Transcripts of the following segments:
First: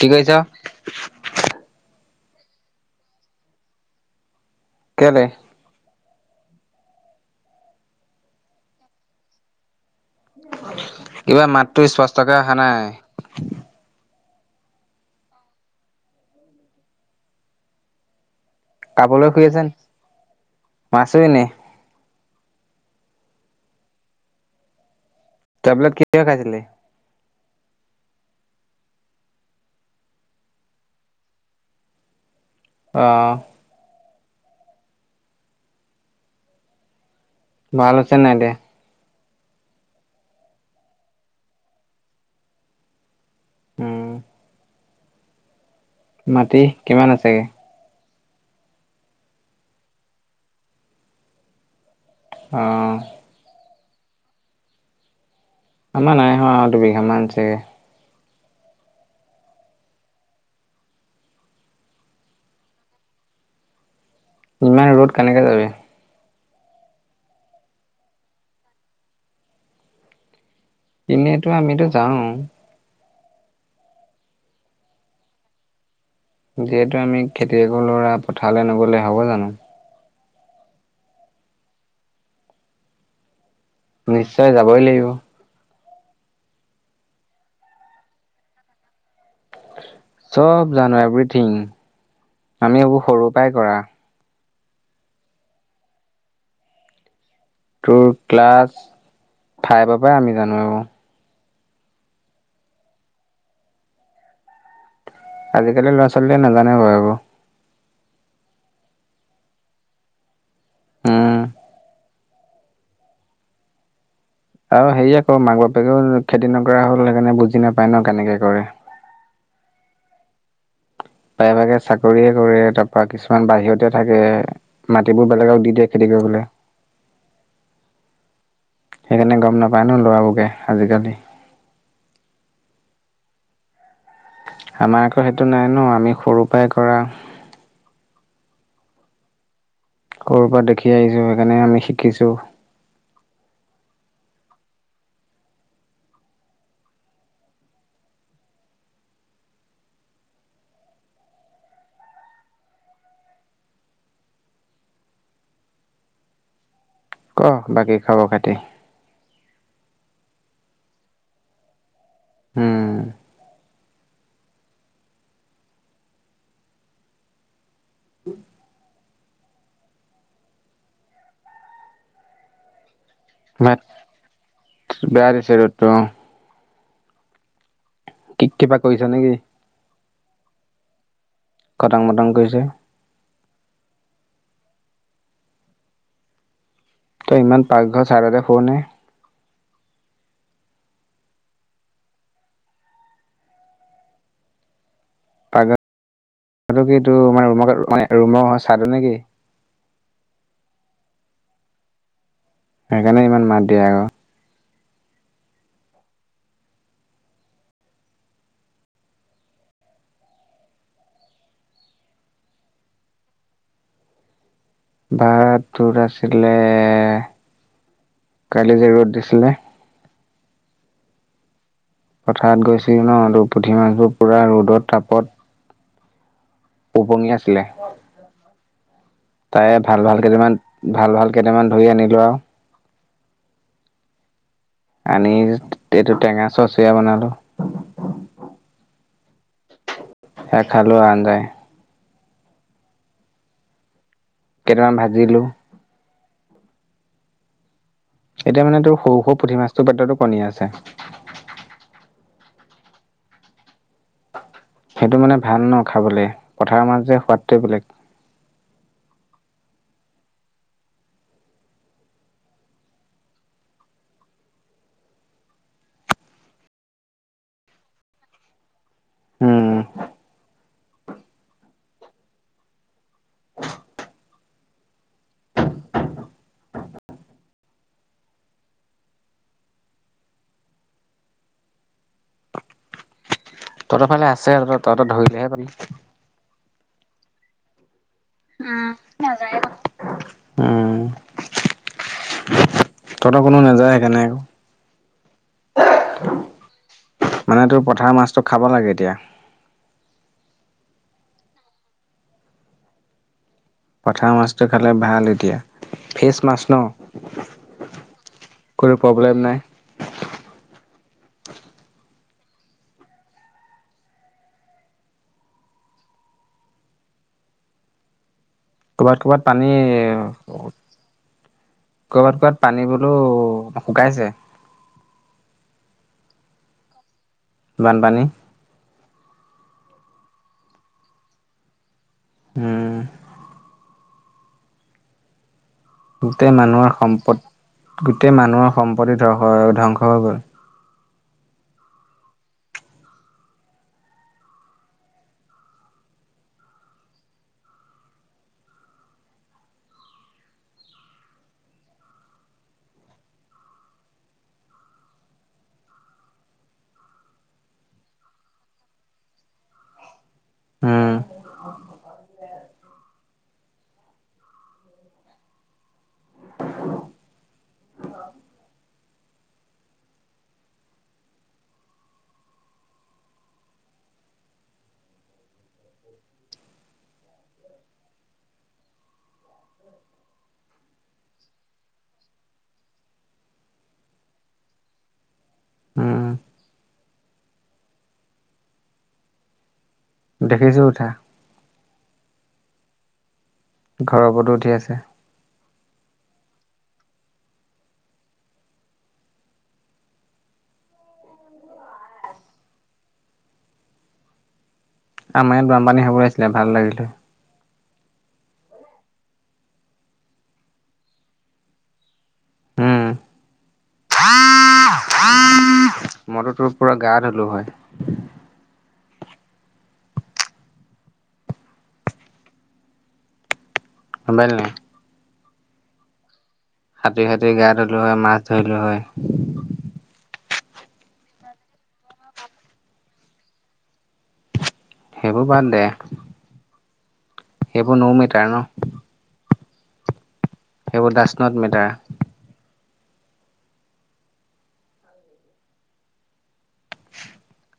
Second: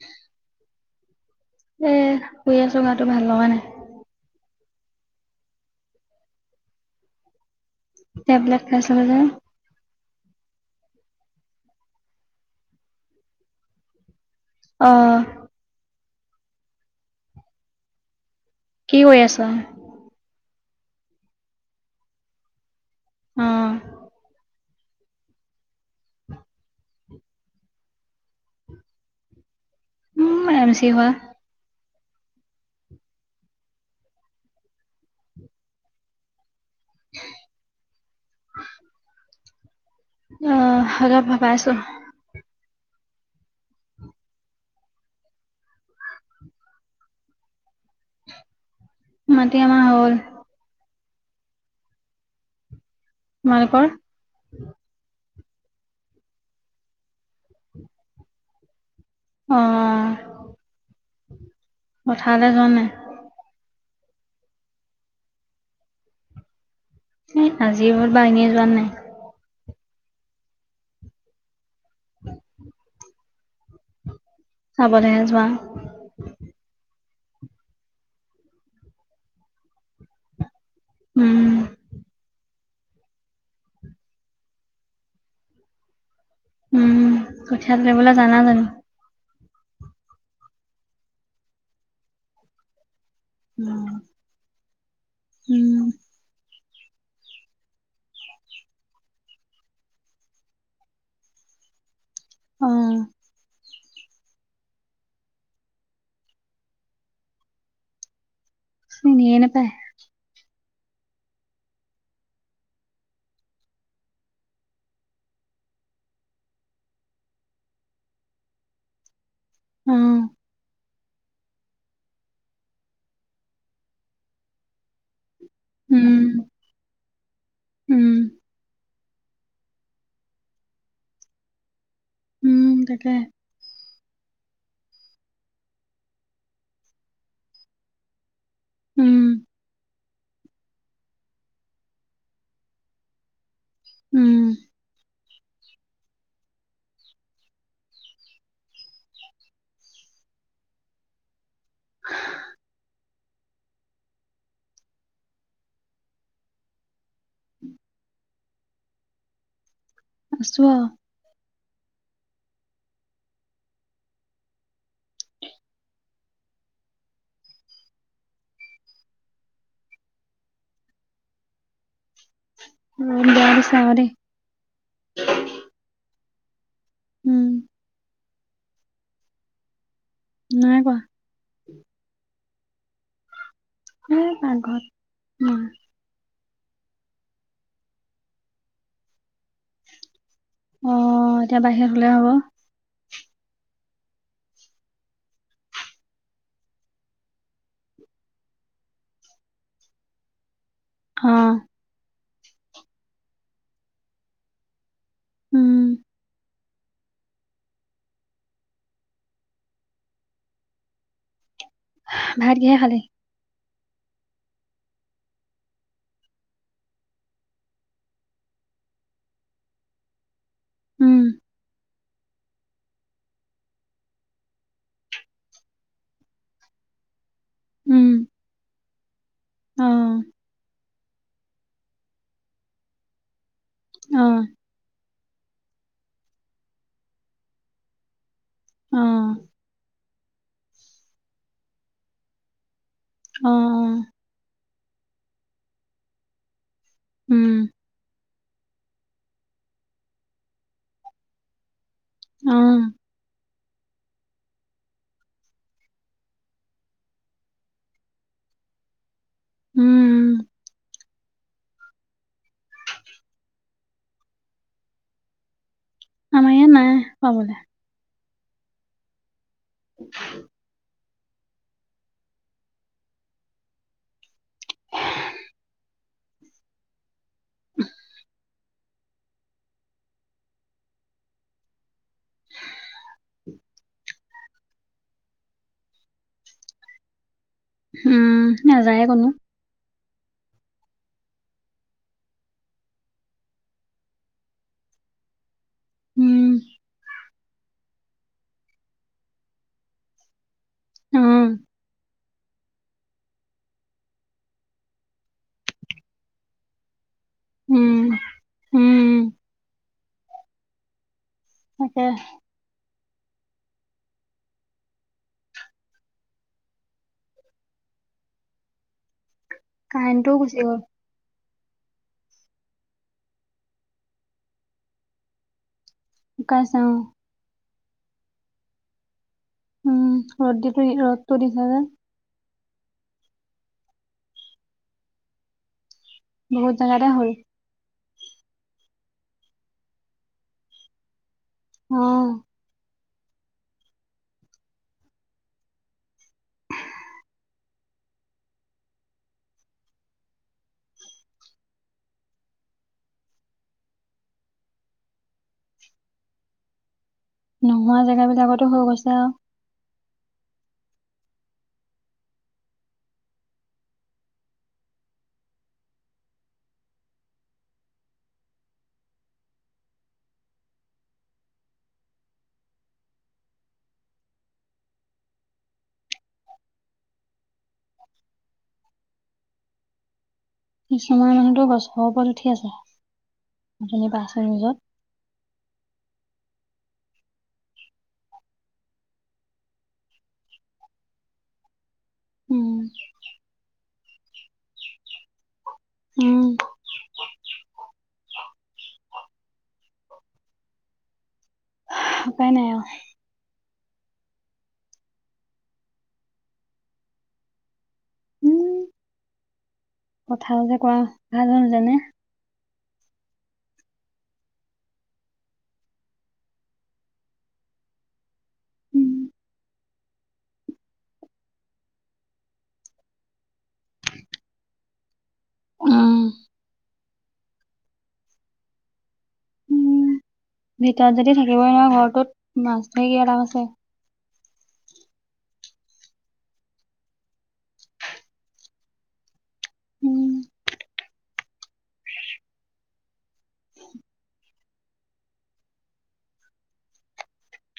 কি কৈছ? এ শুই আছোঁ গাটো ভাল লগা নাই। কেলে। টেবলেট খাইছিলোঁ যে। কিবা মাতটো স্পষ্টকে অহা নাই। অ'। কি কৰি কাবলে আছ শুই আছা নি, আছো এনেই। অ'। টেবলেট কেতিয়া খাইছিলি? উম এম চি হোৱা। অ'। [inaudible] ভাল হৈছে নাই এতিয়া। [inaudible] অ' অলপ ভাল পাইছোঁ। উম। মাটি কিমান আছেগে? মাটি আমাৰ হল। অ'। তোমালোকৰ? আমাৰ নাই হোৱা আৰু দুবিঘামান আছে গে। অ' পথাৰলে যোৱা নাই? ইমান ৰ'দ কেনেকে যাবি। এই আজি ৰ'দ বাৰু, এনে যোৱা নাই? এনেইতো আমিতো যাওঁ। চাবলে হে যোৱা। যিহেতু আমি খেতিয়কৰ ল'ৰা পথাৰলে নগলে হ'ব জানো। উম। নিশ্চয় যাবই লাগিব। উম কঠিয়া তুলিবলে জানা জানো? চব জানো এভৰিথিং, আমি এইবোৰ সৰুৰ পৰাই কৰা। উম উম। তোৰ ক্লাছ ফাইভৰ পৰাই আমি জানো আৰু। অ'। আজিকালি ল'ৰা- ছোৱালীয়ে নাজানে বাৰু এইবোৰ। চিনিয়ে নাপাই। উম। আৰু সেই অক মাক বাপেকেও খেতি নকৰা হ'ল সেইকাৰণে বুজি নাপায় ন' কেনেকে কৰে। উম। প্ৰায় ভাগে চাকৰিয়ে কৰে তাৰ পৰা কিছুমান বাহিৰতে থাকে মাটিবোৰ বেলেগক দি দিয়ে খেতি উম কৰিবলে। উম। সেইকাৰণে গম নাপায় ন ল'ৰাবোকে আজিকালি। উম, তাকে। আমাৰ আকৌ সেইটো নাই ন, আমি সৰু পৰাই কৰা। উম। সৰুৰ পৰা দেখি আহিছোঁ, সেইকাৰণে আমি শিকিছোঁ। উম। [unintelligible] ক, বাকী খবৰ খাতি। আছোঁ। উম। কি। উম, বেয়া দিছে ভাত আও দে। বেয়া দিছে ৰদটো অহ। উম। কি কিবা কৰিছা নে নেকি? নাই কৰা। কটং, মটং কৰিছে। হে পাঘৰত। উম। তই ইমান পাকঘৰ চাইডতে শুৱ নে। অহ এতিয়া বাহিৰত শুলে হ'ব। সেইটো কি এইটো মানে ৰুম ৰুমৰ চাইডত নে নেকি। অহ। সেইকাৰণে ইমান মাত দিয়ে আও। উম। ভাত কিহে খালি? ভাত তোৰ আছিলে, কালি যে ৰ'দ দিছিলে। উম। পথাৰত গৈছিল ন, ত পুঠি মাছবোৰ পুৰা ৰ'দত তাপত। উপঙি আছিলে। উম, তাৰে ভাল ভাল অ', কেইটামান ভাল ভাল কেইটামান ধৰি আনিলোঁ আও। অহ। আনি এইটো টেঙা চচীয়া বনালো। অহ। সেয়াই খালোঁ অঞ্জাই। অহ। কেইটামান ভাজিলোঁ। উম। এতিয়া মানে তোৰ সৰু সৰু পুঠি মাছটো পেটতো কণী আছে। অহ। সেইটো মানে ভাল ন, খাবলে পথাৰৰ মাছ যে, সোৱাদটোৱে বেলেগ। উম। আমাৰ ইয়াত নাই পাবলে। উম। উহ। তহঁতৰ ফালে আছে, তহঁতৰ ধৰিলেহে পাবি। উম। উম, নাযায়ে কোনো নাযায় ন, উম। তহঁতৰ কোনো নাযায় সেইকাৰণে নাই আকৌ। উম, মানে তোৰ পথাৰ মাছতটো খাব লাগে এতিয়া। উম। পঠাৰ মাছটো খালে ভাল এতিয়া ফ্ৰেচ মাছ ন'। উম, কোনো উম, প্ৰব্লেম নাই। তাকে। ক'বাত ক'বাত পানী কাৰেণ্টটোও গুচি গ'ল ক'বাত ক'বাত পানী বোলো শুকাইছে। শুকাইছে অ'। বানপানী উম ৰ'দ ৰ'দটো দিছে যে। উম'। গোটেই বহুত মানুহৰ জেগাতে হ'ল সম্পত গোটেই মানুহৰ সম্পত্তি ধ্বংস ধ্বংস হৈ গ'ল। অ'। [inaudible] নোহোৱা জেগা বিলাকতো হৈ গৈছে আৰু হম। [inaudible] কিছুমান মানুহতো গছৰ ওপৰত উঠি আছে যেনিবা আছে নিউজত। উম দেখিছোঁ উঠা। উম। ঘৰৰ উপৰত উঠি আছে। উম। উপাই নাই আৰু। আমাৰ ইয়াত বানপানী হব লাগিছিলে ভাল লাগিলে হয়। উম', কথা ও যে কোৱা ভাল হ জানে। উম। মই তো তোৰ পোৰা গা ধুলো হয়। উম। গমপালি নাই। উম। সাঁতুৰি সাঁতুৰি গা ধুলোঁ হয় মাছ ধৰিলোঁ হয়। উম', ভিতৰত যদি থাকিবই নোৱাৰ ঘৰটোত মাছ ধৰি কিবা লাভ আছে? সেইবোৰ বাদ দে। সেইবোৰ ন মিটাৰ ন। উম সেইবোৰ দাচ নত মেটাৰ। [inaudible]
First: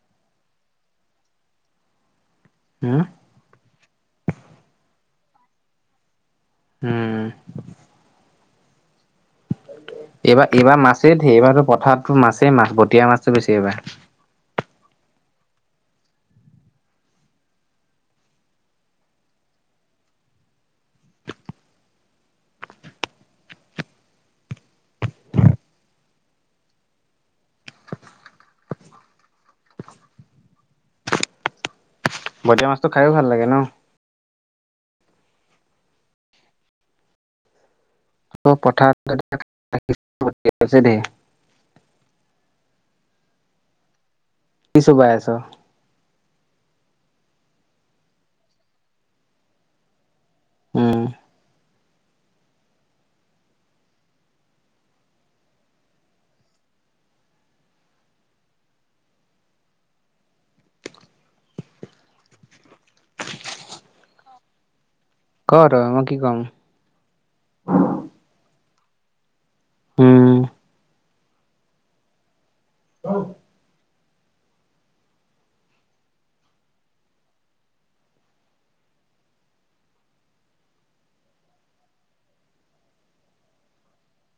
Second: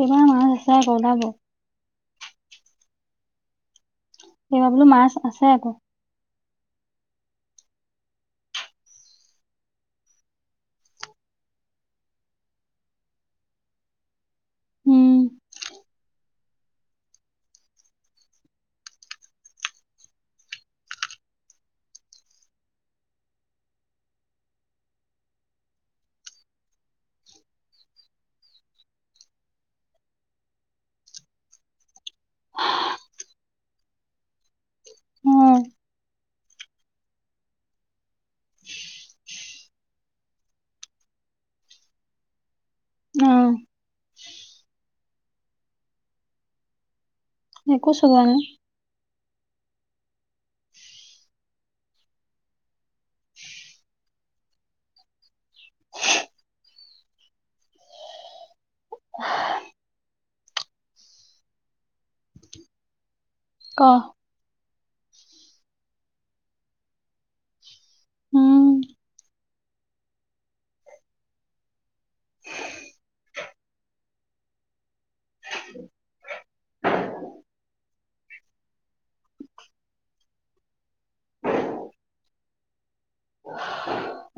কিমাৰ মাছ আছে আক ওলাব। হা? এইবাৰ বোলো মাছ আছে আকৌ। উম। এইবাৰ এইবাৰ মাছে ধেৰ এইবাৰো পথাৰতো মাছেই মাছ বতিয়া মাছটো বেছি এইবাৰ। উম বটিয়া মাছটো খায়ো ভাল লাগে ন'। উম ত পথাৰত [unintelligible] দেই উম কি চোবাই আছ? একো চুবোৱা নাই। উম। ক'। ক' তই মই কি কম? উম উম। ঔ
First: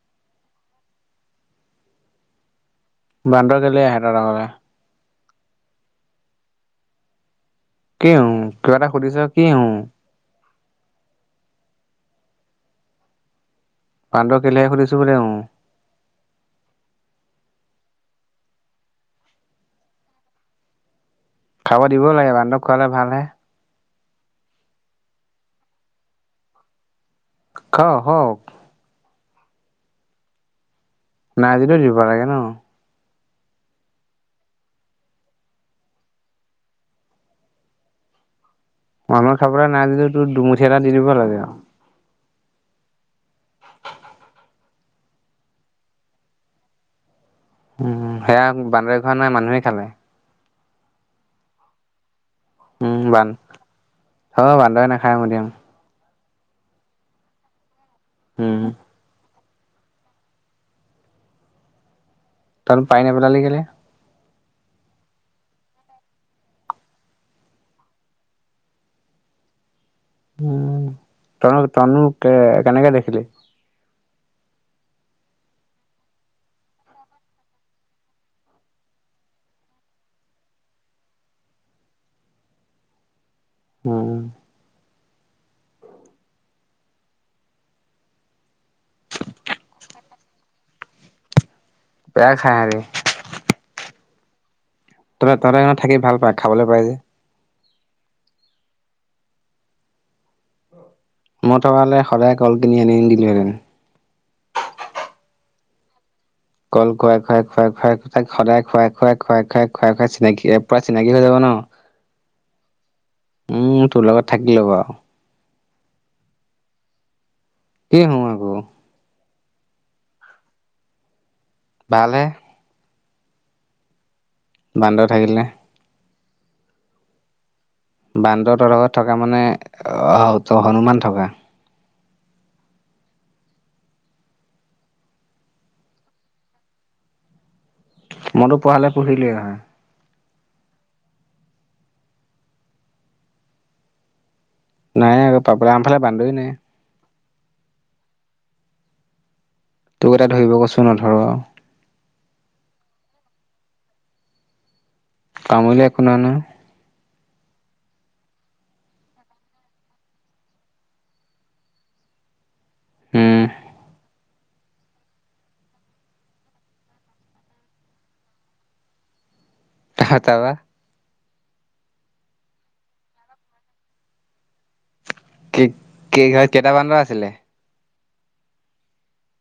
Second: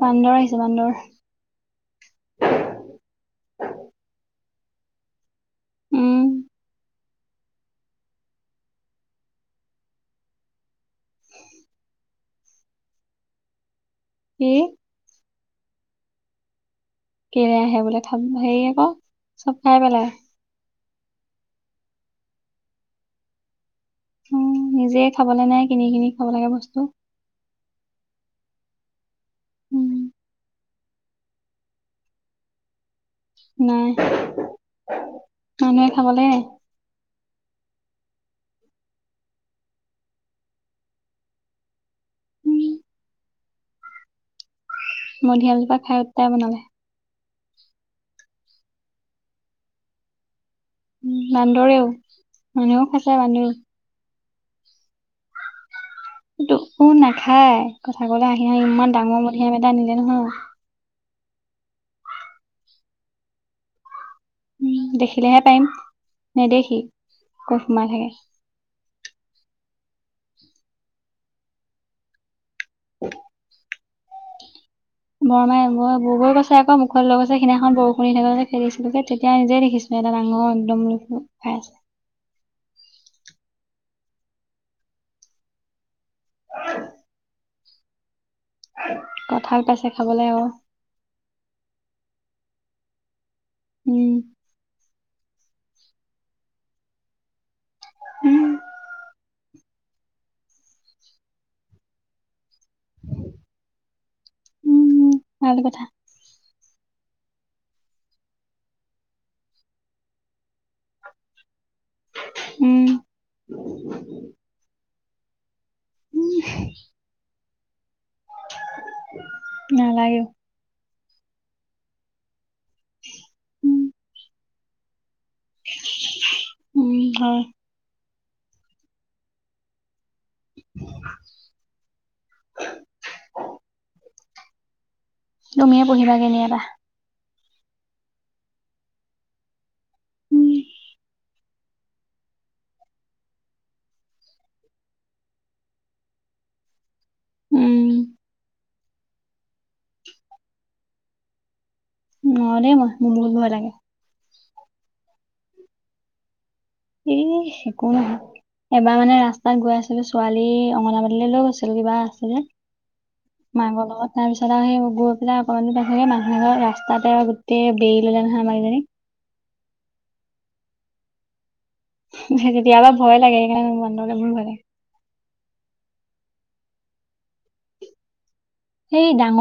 বান্দৰ আহিছে বান্দৰ। বান্দৰ কেলে আহে তহঁতৰ ঘৰলে? উম। কি উ কিবা এটা সুধিছো কি উ? বান্দৰ কি কেলে আহে সুধিছো বোলে উ। কেলে আহে বোলে খাম হেৰি আকৌ চব খাই পেলাই। খাব দিবও লাগে বান্দক খোৱালে ভালহে। উ নিজে খাবলে নাই কিনি কিনি খাব লাগে বস্তু। খা হ উম। নাই যদিও দিব লাগে ন। নাই মানুহে খাবলে মানুহে খাবলে নাই যদি তোৰ দুমুঠি এটা দি দিব লাগে আও। উম, মধুৰীয়াম জোপা খাই উতাই বনালে। উম সেয়া বান্দৰ খোৱা নাই মানুহে খালে। উম বান্দৰেও। মানুহেও উম খাইছে বান বান্দৰেও। অ', বান্দেৰে নাখায় মধুৰিয়াম। তোকো নাখায় কথা কলে আহি উম আহি ইমান ডাঙৰ মধুৰীয়াম এটা নিলে নহয়। তহঁতে পায়ি নেপেলালি কেলে? উম দেখিলেহে পাৰিম নেদেখি কত সোমাই থাকে। উ তহঁত তহঁতেনো কে কেনেকে দেখিলি? বৰমাই মই বগৰী এটা খাই এটাই মুখত লৈ গৈছে সেইদিনাখন বৰষুণ দি থকা দিনা খেদিছিলো তেতিয়া নিজে দেখিছো। এটা ডাঙৰ একদম বুলি খাই আছে। উম। হেইচ কঁঠাল পাইছে খাবলে আৰু। বেয়া খায় আহেগে উম। তত তহঁত সেয়াত থাকি ভাল পায় খাবলে পায় যে। উম। মই থকা হলে সদায় কল কিনি আনি দিলো হেতেন। উম ভাল কথা। কল খুৱাই খুৱাই খুৱাই খুৱাই তাক সদায় খুৱাই খুৱাই খুৱাই খুৱাই খুৱাই খুৱাই চিনাকি এ পুৰা চিনাকি হৈ যাব ন উম। উম তোৰ লগত থাকি লব আওঔ। উম। কি‌ [unintelligible] নেলাগে। ভালহে। উম। বান্দৰ থাকিলে। উম হয়। বান্দৰ তহঁতৰ ঘৰত থকা মানে হনুমান থকা। [inaudible] তুমিয়ে পোহিবাগে নি এটা। মইতো পোহা হ'লে পুহিলোৱে হয়। নাই আকৌ পাবলে, আমাফালে বান্দৰেই নাই। উম তোক এটা ধৰিব কৈছো নধৰ। নোৱাৰোঁ দেই মই, মোৰ বুলো ভয় লাগে। কামূৰিলে একো নহয় নহয় ইস, একো নহয় এবাৰ মানে ৰাস্তাত গৈ আছিলো, ছোৱালী অংগনাবাদীলৈ লৈ গৈছিলো, কিবা আছিলে উম মাক বাপেকৰ‌ তাৰ পিছত আৰু সেই [unintelligible] সেই মানুহ ঘৰৰ ৰাস্তাতে গোটেই বেৰি ললে নহয় আমাৰ দুজনীক তা, তাৰপা? সেই তেতিয়াপা ভয় লাগে, সেইকাৰণে মোৰ বান্দৰলৈ ভয় লাগে। কি কেইঘৰ, কেইটা বান্দৰ আছিলে? সেই ডাঙৰ